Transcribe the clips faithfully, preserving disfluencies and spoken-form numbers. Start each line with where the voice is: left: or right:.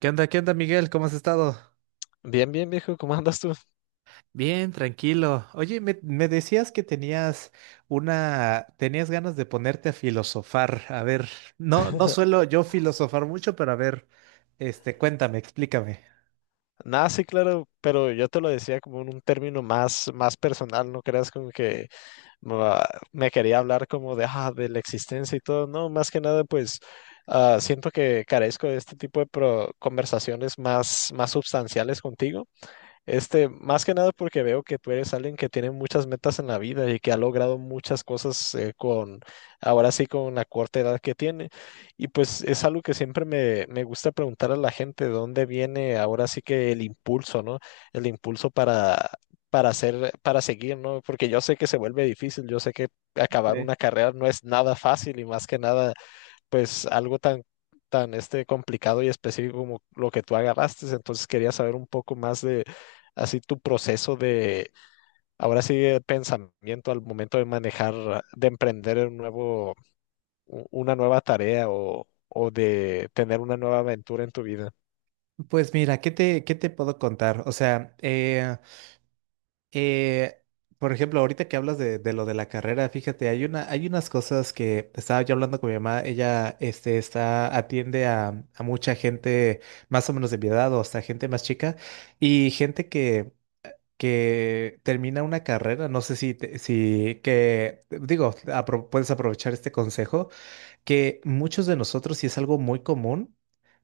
right: ¿Qué onda? ¿Qué onda, Miguel? ¿Cómo has estado?
left: Bien, bien, viejo, ¿cómo andas tú?
right: Bien, tranquilo. Oye, me, me decías que tenías una, tenías ganas de ponerte a filosofar. A ver, no, no suelo yo filosofar mucho, pero a ver, este, cuéntame, explícame.
left: Nada, sí, claro, pero yo te lo decía como en un término más, más personal, no creas como que ah, me quería hablar como de, ah, de la existencia y todo, no, más que nada, pues ah, siento que carezco de este tipo de pro- conversaciones más, más substanciales contigo. Este, más que nada porque veo que tú eres alguien que tiene muchas metas en la vida y que ha logrado muchas cosas eh, con, ahora sí, con la corta edad que tiene. Y pues es algo que siempre me, me gusta preguntar a la gente, ¿de dónde viene ahora sí que el impulso, ¿no? El impulso para, para hacer, para seguir, ¿no? Porque yo sé que se vuelve difícil, yo sé que acabar
right: Ok.
left: una carrera no es nada fácil y más que nada pues algo tan, tan este complicado y específico como lo que tú agarraste. Entonces quería saber un poco más de así tu proceso de, ahora sí, de pensamiento al momento de manejar, de emprender un nuevo, u- una nueva tarea o, o de tener una nueva aventura en tu vida.
right: Pues mira, ¿qué te, qué te puedo contar? O sea, eh, Eh, por ejemplo, ahorita que hablas de, de lo de la carrera, fíjate, hay una, hay unas cosas que estaba yo hablando con mi mamá, ella este, está, atiende a, a mucha gente más o menos de mi edad o hasta gente más chica y gente que, que termina una carrera, no sé si, te- si que, digo, apro- puedes aprovechar este consejo que muchos de nosotros, y es algo muy común,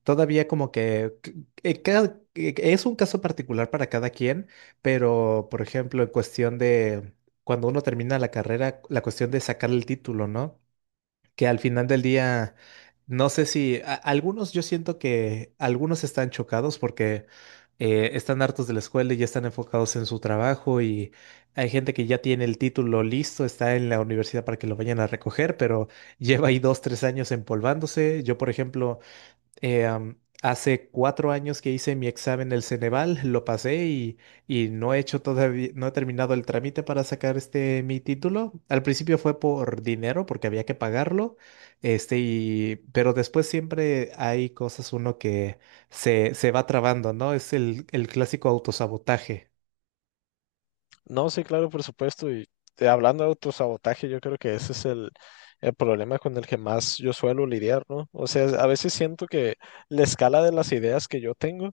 right: todavía como que c- eh, cada- eh, es un caso particular para cada quien, pero por ejemplo, en cuestión de cuando uno termina la carrera, la cuestión de sacar el título, ¿no? Que al final del día, no sé si a- algunos, yo siento que algunos están chocados porque eh, están hartos de la escuela y ya están enfocados en su trabajo, y hay gente que ya tiene el título listo, está en la universidad para que lo vayan a recoger, pero lleva ahí dos, tres años empolvándose. Yo, por ejemplo, eh, am, hace cuatro años que hice mi examen del Ceneval, lo pasé y, y no he hecho todavía, no he terminado el trámite para sacar este mi título. Al principio fue por dinero, porque había que pagarlo, este, y, pero después siempre hay cosas uno que se, se va trabando, ¿no? Es el, el clásico autosabotaje.
left: No, sí, claro, por supuesto. Y eh, hablando de autosabotaje, yo creo que ese es el... el problema con el que más yo suelo lidiar, ¿no? O sea, a veces siento que la escala de las ideas que yo tengo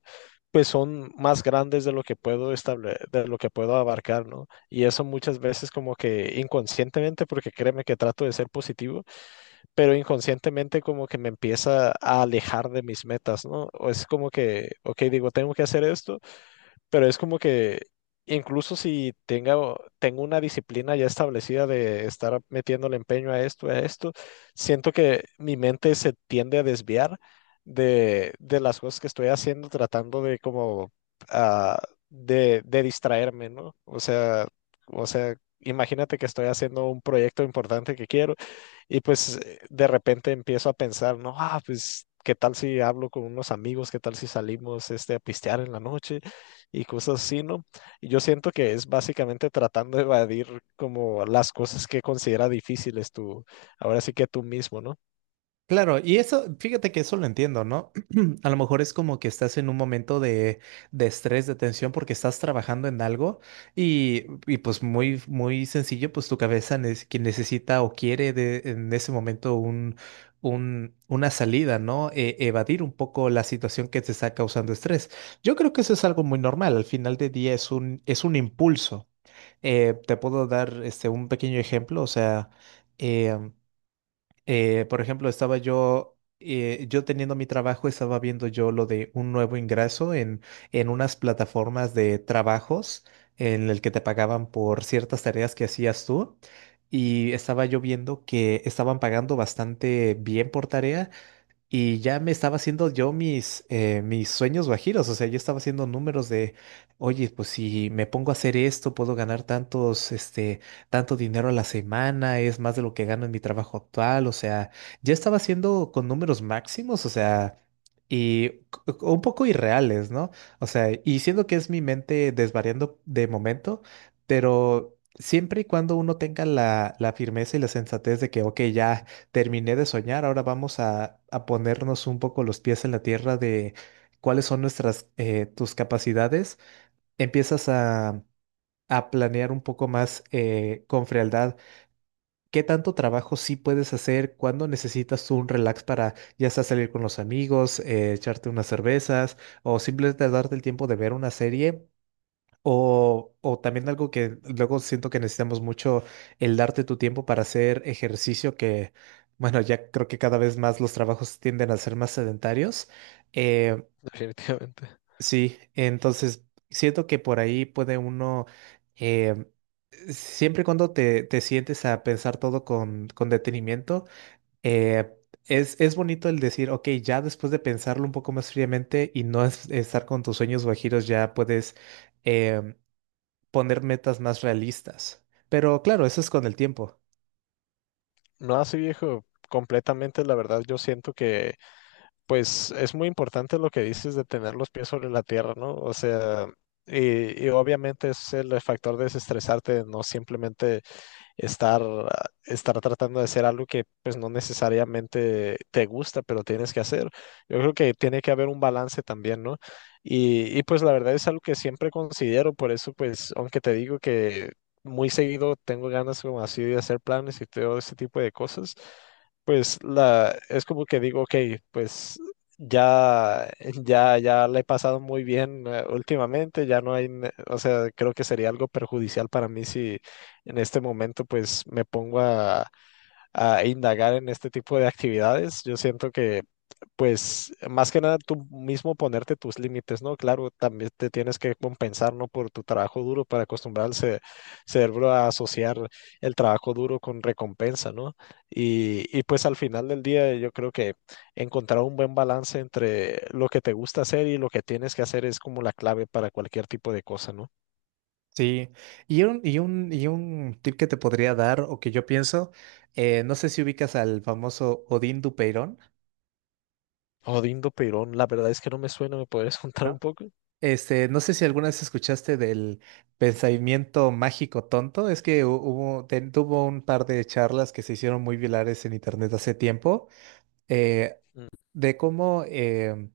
left: pues son más grandes de lo que puedo estable- de lo que puedo abarcar, ¿no? Y eso muchas veces como que inconscientemente, porque créeme que trato de ser positivo, pero inconscientemente como que me empieza a alejar de mis metas, ¿no? O es como que, ok, digo, tengo que hacer esto, pero es como que incluso si tenga, o- tengo una disciplina ya establecida de estar metiéndole empeño a esto, a esto, siento que mi mente se tiende a desviar de, de las cosas que estoy haciendo, tratando de como ah, de, de distraerme, ¿no? O sea, o sea, imagínate que estoy haciendo un proyecto importante que quiero y pues eh, de repente empiezo a pensar, no, ah, pues qué tal si hablo con unos amigos, qué tal si salimos este, a pistear en la noche y cosas así, ¿no? Y yo siento que es básicamente tratando de evadir como las cosas que considera difíciles tú, ahora sí que tú mismo, ¿no?
right: Claro, y eso, fíjate que eso lo entiendo, ¿no? A lo mejor es como que estás en un momento de, de estrés, de tensión, porque estás trabajando en algo y, y pues muy, muy sencillo, pues tu cabeza nece- que necesita o quiere de, en ese momento un, un, una salida, ¿no? E- evadir un poco la situación que te está causando estrés. Yo creo que eso es algo muy normal, al final del día es un, es un impulso. Eh, te puedo dar este, un pequeño ejemplo, o sea, em, eh, por ejemplo, estaba yo, eh, yo teniendo mi trabajo, estaba viendo yo lo de un nuevo ingreso en, en unas plataformas de trabajos en el que te pagaban por ciertas tareas que hacías tú. Y estaba yo viendo que estaban pagando bastante bien por tarea, y ya me estaba haciendo yo mis, eh, mis sueños guajiros, o sea, yo estaba haciendo números de, oye, pues si me pongo a hacer esto, puedo ganar tantos, este, tanto dinero a la semana, es más de lo que gano en mi trabajo actual, o sea, ya estaba haciendo con números máximos, o sea, y c- c- un poco irreales, ¿no? O sea, y siendo que es mi mente desvariando de momento, pero siempre y cuando uno tenga la, la firmeza y la sensatez de que, ok, ya terminé de soñar, ahora vamos a, a ponernos un poco los pies en la tierra de cuáles son nuestras, eh, tus capacidades. Empiezas a, a planear un poco más eh, con frialdad qué tanto trabajo sí puedes hacer, cuándo necesitas tú un relax para ya sea salir con los amigos, eh, echarte unas cervezas o simplemente darte el tiempo de ver una serie o, o también algo que luego siento que necesitamos mucho, el darte tu tiempo para hacer ejercicio, que bueno, ya creo que cada vez más los trabajos tienden a ser más sedentarios. Eh,
left: Definitivamente.
right: sí, entonces siento que por ahí puede uno, eh, siempre y cuando te, te sientes a pensar todo con, con detenimiento, eh, es, es bonito el decir, ok, ya después de pensarlo un poco más fríamente y no es- estar con tus sueños guajiros, ya puedes em, poner metas más realistas. Pero claro, eso es con el tiempo.
left: No así, viejo, completamente, la verdad, yo siento que pues es muy importante lo que dices de tener los pies sobre la tierra, ¿no? O sea, Y, y obviamente es el factor de desestresarte, no simplemente estar, estar tratando de hacer algo que pues no necesariamente te gusta, pero tienes que hacer. Yo creo que tiene que haber un balance también, ¿no? Y, y pues la verdad es algo que siempre considero, por eso pues aunque te digo que muy seguido tengo ganas como así de hacer planes y todo ese tipo de cosas, pues la, es como que digo, ok, pues ya, ya, ya le he pasado muy bien eh, últimamente, ya no hay, ne- o sea, creo que sería algo perjudicial para mí si, en este momento pues me pongo a, a indagar en este tipo de actividades. Yo siento que pues más que nada tú mismo ponerte tus límites, ¿no? Claro, también te tienes que compensar, ¿no? Por tu trabajo duro para acostumbrar al ce- cerebro a asociar el trabajo duro con recompensa, ¿no? Y, y pues al final del día yo creo que encontrar un buen balance entre lo que te gusta hacer y lo que tienes que hacer es como la clave para cualquier tipo de cosa, ¿no?
right: Sí. Y un, y un, y un tip que te podría dar o que yo pienso, eh, no sé si ubicas al famoso Odín Dupeirón,
left: Odindo Perón, la verdad es que no me suena, ¿me podrías contar un
right: ¿no?
left: poco?
right: Este, no sé si alguna vez escuchaste del pensamiento mágico tonto. Es que hu- hubo, te- tuvo un par de charlas que se hicieron muy virales en internet hace tiempo. eh,
left: Mm.
right: de cómo em,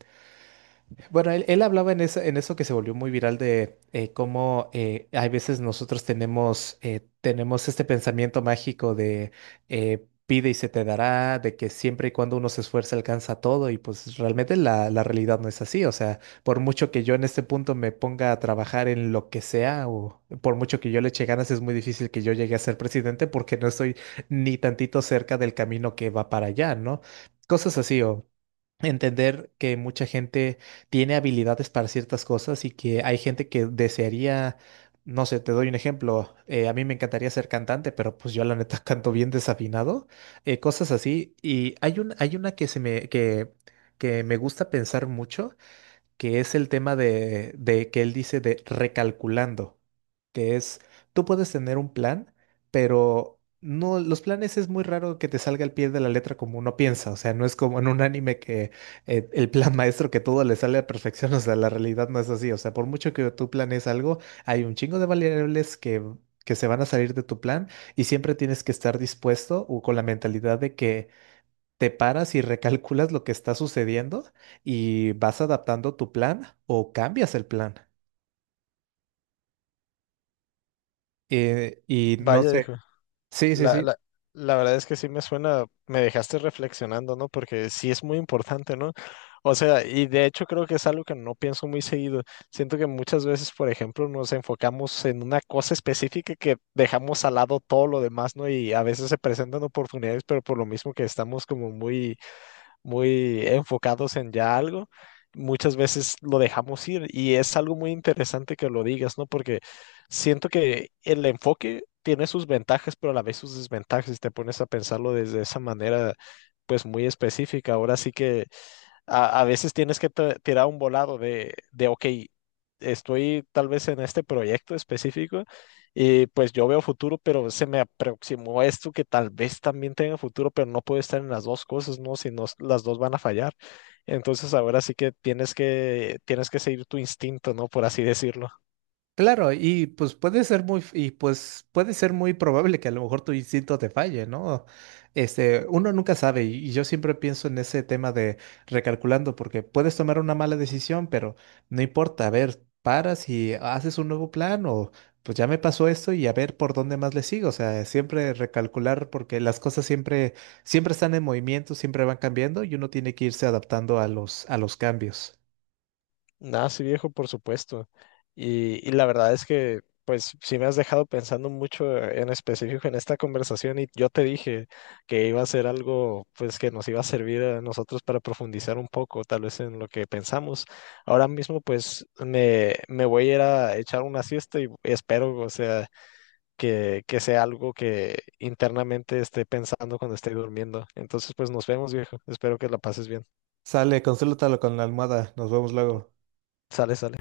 right: Bueno, él, él hablaba en, esa- en eso que se volvió muy viral de eh, cómo eh, hay veces nosotros tenemos, eh, tenemos este pensamiento mágico de eh, pide y se te dará, de que siempre y cuando uno se esfuerza alcanza todo, y pues realmente la, la realidad no es así. O sea, por mucho que yo en este punto me ponga a trabajar en lo que sea o por mucho que yo le eche ganas, es muy difícil que yo llegue a ser presidente porque no estoy ni tantito cerca del camino que va para allá, ¿no? Cosas así, o entender que mucha gente tiene habilidades para ciertas cosas y que hay gente que desearía, no sé, te doy un ejemplo, eh, a mí me encantaría ser cantante, pero pues yo la neta canto bien desafinado, eh, cosas así. Y hay un, hay una que se me, que, que me gusta pensar mucho, que es el tema de, de que él dice de recalculando, que es, tú puedes tener un plan, pero no, los planes es muy raro que te salga al pie de la letra como uno piensa, o sea, no es como en un anime que eh, el plan maestro que todo le sale a perfección, o sea, la realidad no es así, o sea, por mucho que tú planees algo, hay un chingo de variables que... que se van a salir de tu plan, y siempre tienes que estar dispuesto o con la mentalidad de que te paras y recalculas lo que está sucediendo y vas adaptando tu plan o cambias el plan. Eh, y no
left: Vaya,
right: sé,
left: dijo.
right: sí, sí,
left: La,
right: sí.
left: la, la verdad es que sí me suena, me dejaste reflexionando, ¿no? Porque sí es muy importante, ¿no? O sea, y de hecho creo que es algo que no pienso muy seguido. Siento que muchas veces, por ejemplo, nos enfocamos en una cosa específica que dejamos al lado todo lo demás, ¿no? Y a veces se presentan oportunidades, pero por lo mismo que estamos como muy muy enfocados en ya algo, muchas veces lo dejamos ir y es algo muy interesante que lo digas, ¿no? Porque siento que el enfoque tiene sus ventajas, pero a la vez sus desventajas, si te pones a pensarlo desde esa manera, pues muy específica. Ahora sí que a, a veces tienes que tra- tirar un volado de, de, ok, estoy tal vez en este proyecto específico y pues yo veo futuro, pero se me aproximó esto que tal vez también tenga futuro, pero no puedo estar en las dos cosas, ¿no? Si no, las dos van a fallar. Entonces ahora sí que tienes que, tienes que seguir tu instinto, ¿no? Por así decirlo.
right: Claro, y pues puede ser muy, y pues puede ser muy probable que a lo mejor tu instinto te falle, ¿no? Este, uno nunca sabe, y y yo siempre pienso en ese tema de recalculando, porque puedes tomar una mala decisión, pero no importa, a ver, paras y haces un nuevo plan, o pues ya me pasó esto y a ver por dónde más le sigo. O sea, siempre recalcular, porque las cosas siempre, siempre están en movimiento, siempre van cambiando, y uno tiene que irse adaptando a los, a los cambios.
left: Nada, sí, viejo, por supuesto. Y, y la verdad es que, pues, sí me has dejado pensando mucho en específico en esta conversación y yo te dije que iba a ser algo, pues, que nos iba a servir a nosotros para profundizar un poco, tal vez en lo que pensamos. Ahora mismo, pues, me, me voy a ir a echar una siesta y espero, o sea, que, que sea algo que internamente esté pensando cuando esté durmiendo. Entonces, pues, nos vemos, viejo. Espero que la pases bien.
right: Sale, consúltalo con la almohada, nos vemos luego.
left: Sale, sale.